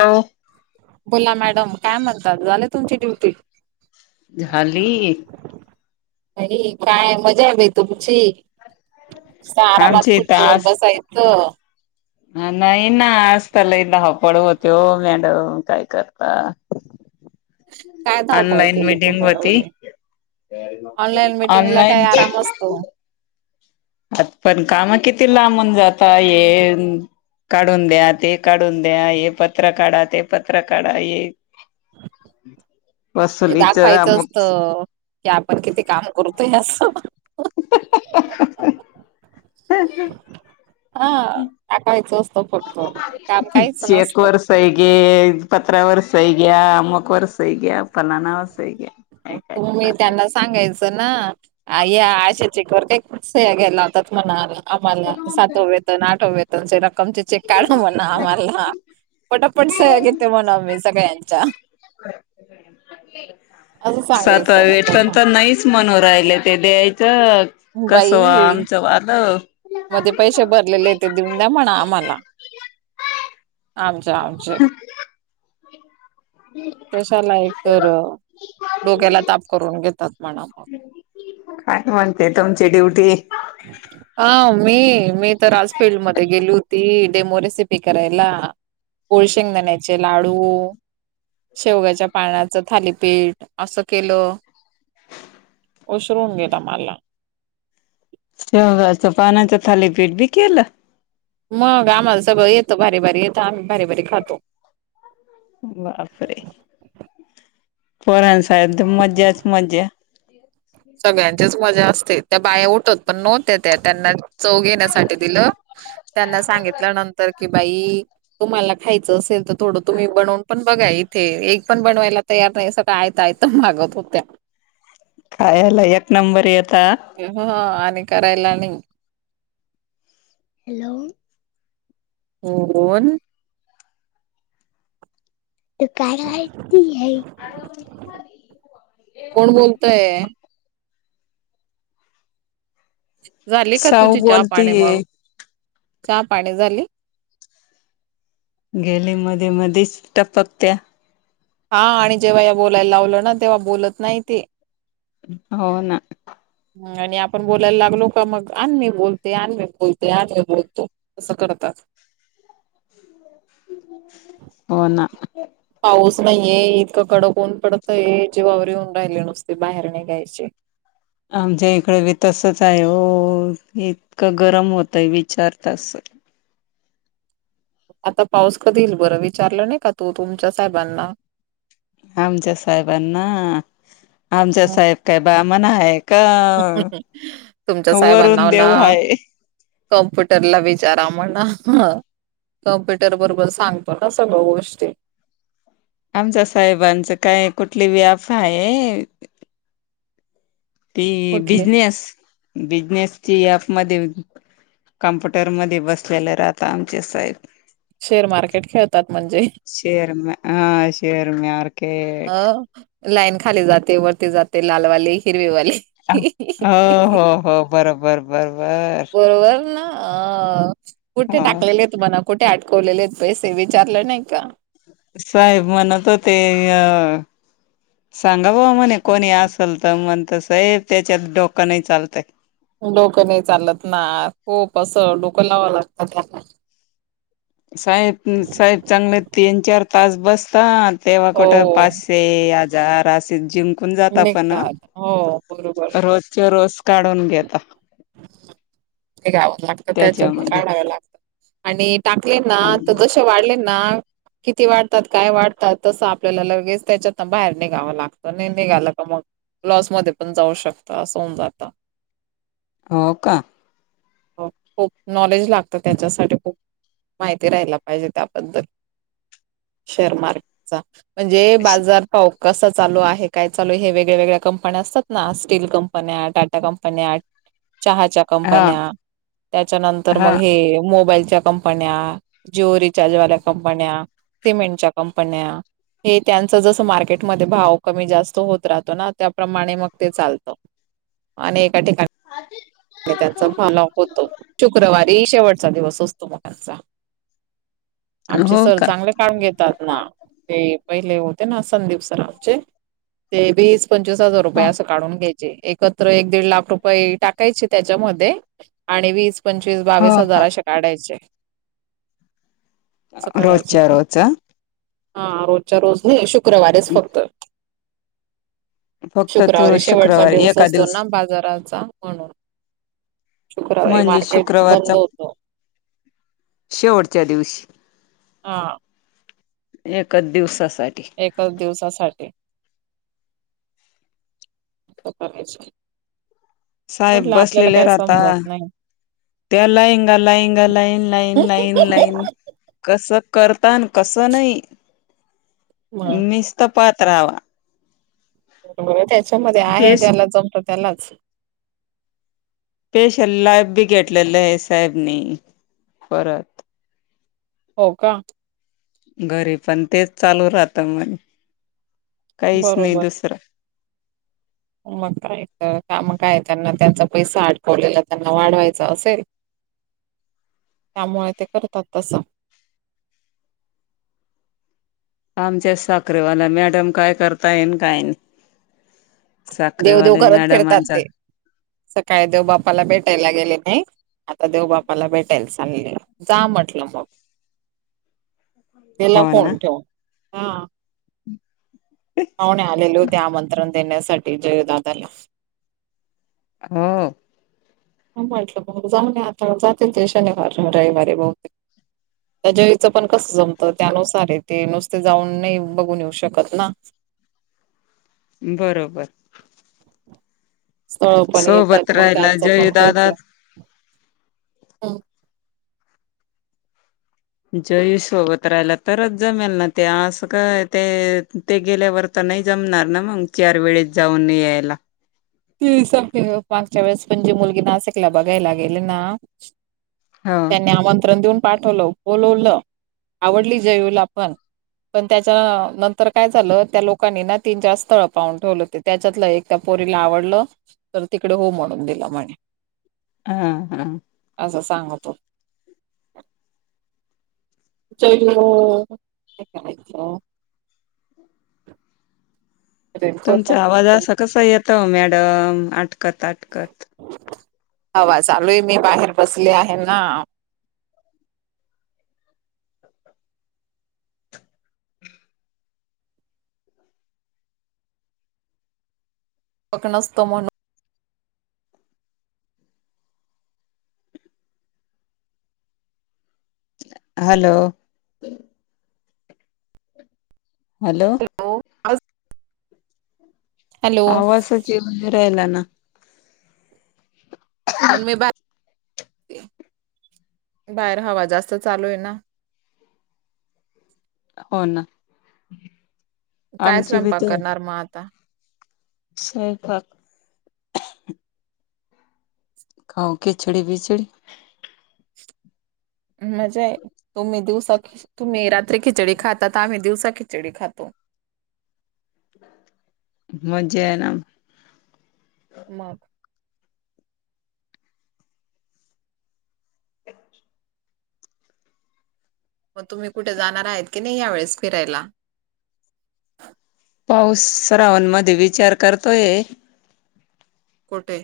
Hello. बोला madam काय म्हणतात, झाले तुमची ड्युटी? झाली. आणि काय मजा आहे बाई तुमची. नुसतं आरामात आमची कुढची वर बसायचं. ह नाही ना, अस त्याला एक दहापळ होते हो मॅडम काय करता. काय धावपळ ऑनलाईन केली मिटिंग तुम्ही होती एवढी, ऑनलाईन मिटिंगला काही ऑनलाईन आराम असतो. आता पण काम किती लांबून जाता ये. काढून द्या, ते काढून द्या हे पत्र काढा, ते पत्र काढा ये ते बसलीच दाखवायचं मग. असतं की, आपण किती काम करतोय असं. [unintelligible] ह. टाकायच असतं फक्त. काम काहीच चेक नसतं. वर सही घे. पत्रावर सही घ्या. अम्मक वर सही घ्या. फलानावर सही घ्या. काय काय तुम्ही राहतय त्यांना सांगायचं ना. या आशा चेकवर काय सह्या घ्यायला लावतात म्हणाला आम्हाला. सातववेतन, आठववेतन रक्मचे चेक काढा म्हणा आम्हाला. पटापट सह्या घेते म्हणा मी सगळ्यांच्या. असं सातव सांगायचं वेतन त्यांना. त नाहीच म्हनून राहिल ते द्यायचं. कसं व्हाव आमचं वाल. म ते पैसे भरलेलेय ते देऊन द्या म्हणा आम्हाला. आमचे आमचे. [inaudible] कशाला एक तर डोक्याला ताप करून घेतात म्हना मग. काय म्हणते तुमची ड्युटी? अ मी मी तर आज फील्डमध्ये गेली होती. डेमो रेसिपी करायला. गुळ शेंगदाण्याचे लाडू. शेवग्याच्या पाण्याचं थालीपीठ. असं केलं. उशिर होऊन गेला माला. शेवग्याच्या पानाचं थालीपीठ बी केलं? म आम्हाला सगळं येतं. भारी भारी येतं. आम्ही भारी भारी खातो. बापरे. पोरान साद मज्जाच मज्जा. सगळ्यांचीच मजा असते. त्या बाया उठत पण नव्हत्या. त्या त्यांना चव घेण्यासाठी दिलं. त्यांना सांगितल नंतर कि बाई तुम्हाला खायचं असेल तर थोडं तुम्ही बनवून पण बघा इथे. एक पण बनवायला तयार नाही. सगळं आयत आयत मागत होत्या. खायाला एक नंबर येता. ह. आणि करायला नाही. हॅलो. कोन? तू काय आईकतीहे? कोण बोलतय? झाली का साऊ तुझी चहा पाणी बोलतीय मग, चहा पाणी झाली? गेले मध्ये मध्येच टपकत्या. हा आणि जेव्हा या बोलायला लावलं ना, तेव्हा बोलत नाही ती. हो ना. ह आणि आपण बोलायला लागलो का, मग आण् मी बोलते. आण् मी बोलते. आ्ण मी बोलते. असं करतात. हो ना. पाऊस नाहीये. इतकं कडकऊन पडतंय. जेवा्वर येऊन राहिले नुसते बाहेर निघ्यायचे. आमच्या इकडे बी तसच आहे हो. इतकं गरम होतय विचारता स आता पाऊस कधी येईल बरं. विचारलं नाही का तू तुमच्या साहेबांना? आमच्या साहेबांना, आमचे साहेब काय बामण हाय? तुमच्या साहेबांना वरून म्हणा देव आहे. कम्प्युटरला विचारा म्हणा. कम्प्युटर बरोबर सांगतो ना, सगळं गोष्टी. आमच्या साहेबांचं काय, कुठली ॲफ हायेत. ती कुठले बिजनेस बिजनेसची ॲफ मध्ये काम्प्युटर मधे बसलेले राहता आमचे साहेब. शेअर मार्केट खेळतात म्हणजे. शर म ह शरम अ लाईन खाली जाते वरती जाते लालवाले हिरवेवाले. हो हो हो बरोबर बरोबर परवल ना? अ कुठे हो. टाकलेले आहेत म्हणा कुठे अटकवलेले आहेत पैसे विचारले नाही का? साहेब म्हणत होते अ सांगा ब म्हणे कोणी असल त म्हणत साहेब त्याच्यात डोकं नाही चालतय. डोकं नाही चालत ना खूप असं डोकं लावां लागतात त्या साहेब साहेब चांगले तीन चार तास बसता तेव्हा हो कुठं पास ते आजार असे जिंकून जात पण निघतात हो बरोबर रोजच्या रोज. काढून घेता. ते गावां लागत त्याच त्याच्यामध्ये काढाव लागतं. आणि टाकले ना त हम्म जशे वाढले ना किती वाढतात काय वाढतात तसं आपल्याला लगेच त्याच्यातन बाहेर निघावं लागतं आणि निघालं का मग लॉसमध्ये पण जाऊ शकता असं होऊन जात. हो का? हो खूप नॉलेज लागतं त्याच्यासाठी खूप माहिती राहाला पाहिजे त्याबद्दल शेअर मार्केटचा म्हणजे श- बाजार हो कसं चालू आहे काय चालू हे वेगळ्या वेगळ्या कंपन्या असतात ना स्टील कंपन्या टाटा कंपन्या चहाच्या हा कंपन्या त्याच्यानंतर हा मग हे मोबाईलच्या कंप पन्या जिओ रिचार्ज वाल्या कंपन्या सिमेंटच्या कंपन्या हे त्यांचं जस मार्केटमध्ये भाव कमी जास्त होत राहतो ना त्याप्रमाणे मग ते चालतं. आणि एका ठिकाणी [inaudible] त्याचा फॉल होतो शुक्रवा शेवटचा दिवस असतोचा त्यांचा आमचे सर चांगले का घेतात ना ते पहिले होते ना संदीप सर आमचे ते वीस पंचवीस हजार रुपये हा अस काढून घ्यायचे एकत्र एक दिड लाख रुपये टा कायचे त्याच्यामध्ये आणि वीस पंचवीस हो बावीस हा हजाराशे काढायचे. अस करायचे रोजच्या ते रोज हं? हा रोजच्या रोज नाही शु क्रवारीेच फक्त. फक्त तू शुक्रवारी शेवटचा शुक्रवार दिवस एका असतो ना बाजाराचा. म्हणून शुक्रवारी म्हणजे मार्केट शुक्रवारचा बंद होत. शेवटच्या दिवशी. हां. एका दिवसासाठी. एकच दिवसासाठी अस करायचे. साहेब म्हटलं आपल्याला बसलेले काय राहता. समजत नाही त्या लाईंगा लाईंगा लाईन लाईन लाईन लाईन कसं करता आणि कसं नाही मग निस्तपात राहावा. त्याच्यामध्ये आहे फेस ज्याला जमत त्यालाच. पेश लाइफ बी घेतलेले आहे साहेबनी परत. हो का. घरी पण तेच चालू राहत म्हण काहीच नाही बरोबर दुसर. मग काय तर, का मग काय त्यांना त्यांचा पैसा अडकवलेला त्यांना वाढवायचं असेल? [inaudible] त्यामुळे ते करतात तसं. आमच्याच साखरेवाला मॅडम काय करता येन काय नाही. देवदेव साखरेवाले करत फिरतात मॅडमचा- ते सकाळी देव बापाला भेटायला गेले नाही. आता देव बाप्पाला भेटायला चालले, जा म्हटलं मग. देला हो ना फोन ठेवून. हं. हा ना, आलेलो ते आमंत्रण देण्यासाठी जय दादाला. हो. वाटलं ब [unintelligible] जाऊन आता जातील शनिवारी, रविवारी बहुतेक. [inaudible] त्याच्या आईचं पण कसं जमतं, त्यानुसार येते नुसते जाऊन नाही बघून येऊ शकत ना? बरोबर. स्थळ पण येतात, सोबत मग राहिला त्यांचं पण जय तेच दादा आहे. हं. जयु सोबत राहिला तरच जमेल ना ते, असं काय ते- ते गेल्यावर तर नाही जमणार ना मग, चार वेळेस जाऊन यायला. तेच सांगते ना, मागच्या वेळेस पण जी मुलगी नाशिकला बघायला गेले ना- हो त्यांनी आमंत्रण देऊन पाठवलं, बोलवलं, आवडली जयूला पण- पण त्याच्या नंतर काय झालं, त्या लोकांनी ना तीन, चार स [unintelligible] पाहून ठेवली होतीत. त्याच्यातलं एक त्या पोरीला आवडलं, तर तिकडे हो म्हणून दिलं म्हणे. हा, हा. असं सांगतो. [inaudible] चलो, काय करायचं? तुमचा आवाज असा कसा येतोय ओ, मॅडम आटकत-आटकत. [inaudible] हवा चालूय, मी बाहेर बसली आहे ना? [unintelligible] हॅलो? हॅलो? हॅलो आवाजच येवु नाही राहिला ना? म्हणून मी बा [inaudible] बाहेर हवा जास्त चालू आहे ना. हो ना. काय आमची बी स्वयंपाक तर करणार मग आता? स्वयंपाक. खाऊ खिचडी- बिचडी. मजा आहे. तुम्ही दिवसा खि- तुम्ही रात्री खिचडी खातात, आम्ही दिवसा खिचडी खातो. मज्जा आहे ना. मग. मग तुम्ही कुठे जाणार आहेत की, नाही यावेेळेस फिरायला? पाऊस, श्रावणमध्ये विचार करतोय? कोठे?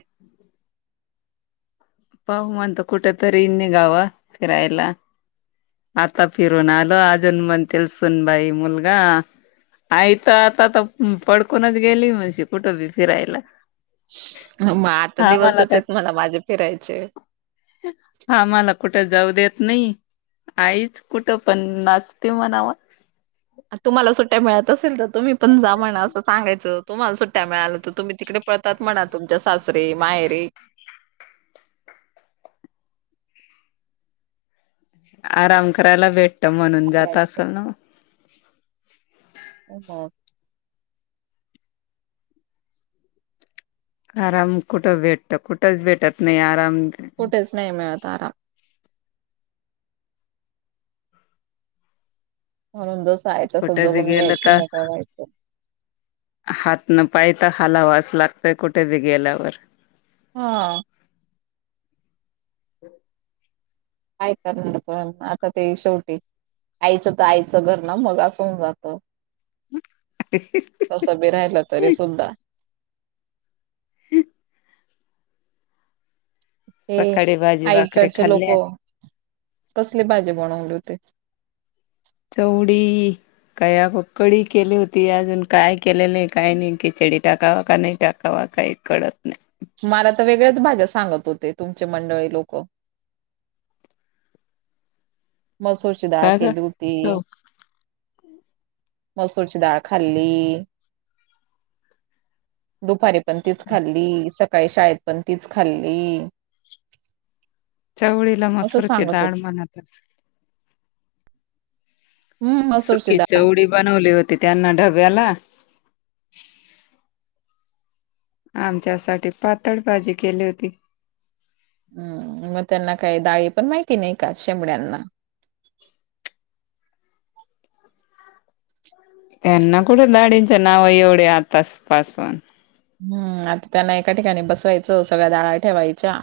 पाहु म्हणतो, कुठ तरी निघावं फिरायला? आता फिरुन आलो‌, अजून म्हणतील सुनबाई मुलगा- आई तर आता तर पडकूनच गेली, म्हणशी कुठंबी फिरायला. [inaudible] मग आता हा मला दिवसच आहेत म्हणा, माझे फिरायचे. आम्हाला कुठे जाऊ देत नाही. आईच कुठं पण नाचते म्हणावं. तुम्हाला सुट्ट्या मिळत असेल त तुम्ही पण जा म्हणा. असं सांगयचं. तुम्हाला सुट्ट्या मिळाल्यात तुम्ही तिकड पळतात म्हणा. तुमच्या सासरी माहेरी. आराम करायला भेटत. म्हणून जात असल ना. हो ह [unintelligible] आराम कुठं भेटत. कुठंच भेटत नाही आराम. कुठेच नाही मिळत आराम. म्हणून जस आहे तसं कुठे बी जगून गेलं घ्यायचं, तर मोकळ व्हायचं. हात न पाय त हलावाच लागतय, कुठे बी गेल्यावर. हा. काय करणार पण, आता ते शेवटी आईचं त आईचं घर ना मग, अस होऊन जातं. [inaudible] कीती बी राहिल तरी सुद्धा. ह [inaudible] ते सकाळी भाजी आई भाकरी कडचे लोक, खाल्ली कसली भाजी बनवली होती? चवडी. काय कडी केली होती. अजून काय केलेलंय काय नाही. खिचडी टाकावा का नाही टाकावा काही कळत नाही. मला त वेगळ्याच भाज्या सांगत होते. तुमचे मंडळी लोक. मसूरची डाळ का ग केली होती. चव मसूरची डाळ खाल्ली. दुपारी पण तीच खाल्ली. सकाळी शाळेत पण तीच खाल्ली. चवळीला असं मसुरची सांगत होत डाळ म्हणत असल. हम्म मसूरची सुकी डाळ चवळी बनवली होती त्यांना डब्याला. [inaudible] आमच्यासाठी पातळ भाजी केली होती. हम्म मग त्यांना काय डाळी पण माहिती नाही का? शेमड्यांना? त्यांना कुठं दाळीचे नाव एवढे आताच पासुन. हम्म आता त्यांना एका ठिकाणी बसवायचं. सगळ्या डाळ्या ठेवायच्या.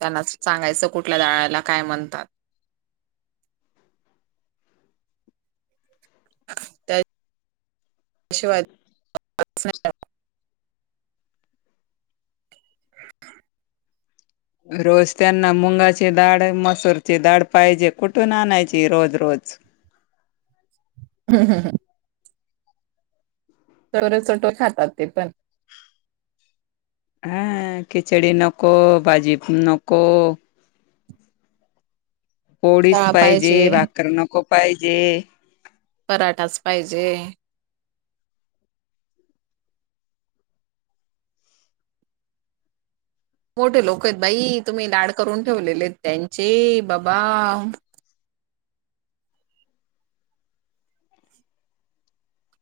त्यांना अस सांगायचं कुठल्या दाळीला काय म्हणतात. त्या शिवाय रोज त्यांना मुंगाची दाळ मसूरची दाळ पाहिजे. कुठून आणायची रोज रोज. हम हं ह [unintelligible] चर चटो खातात ते पण. ह खिचडी नको. भाजी नको. पोळीस पाहिजे. भाकर नको पाहिजे. पराठाच पाहिजे. मोठे लोकयेत बाई. तुम्ही लाड करून ठेवलेलेयेत त्यांचे बाबा.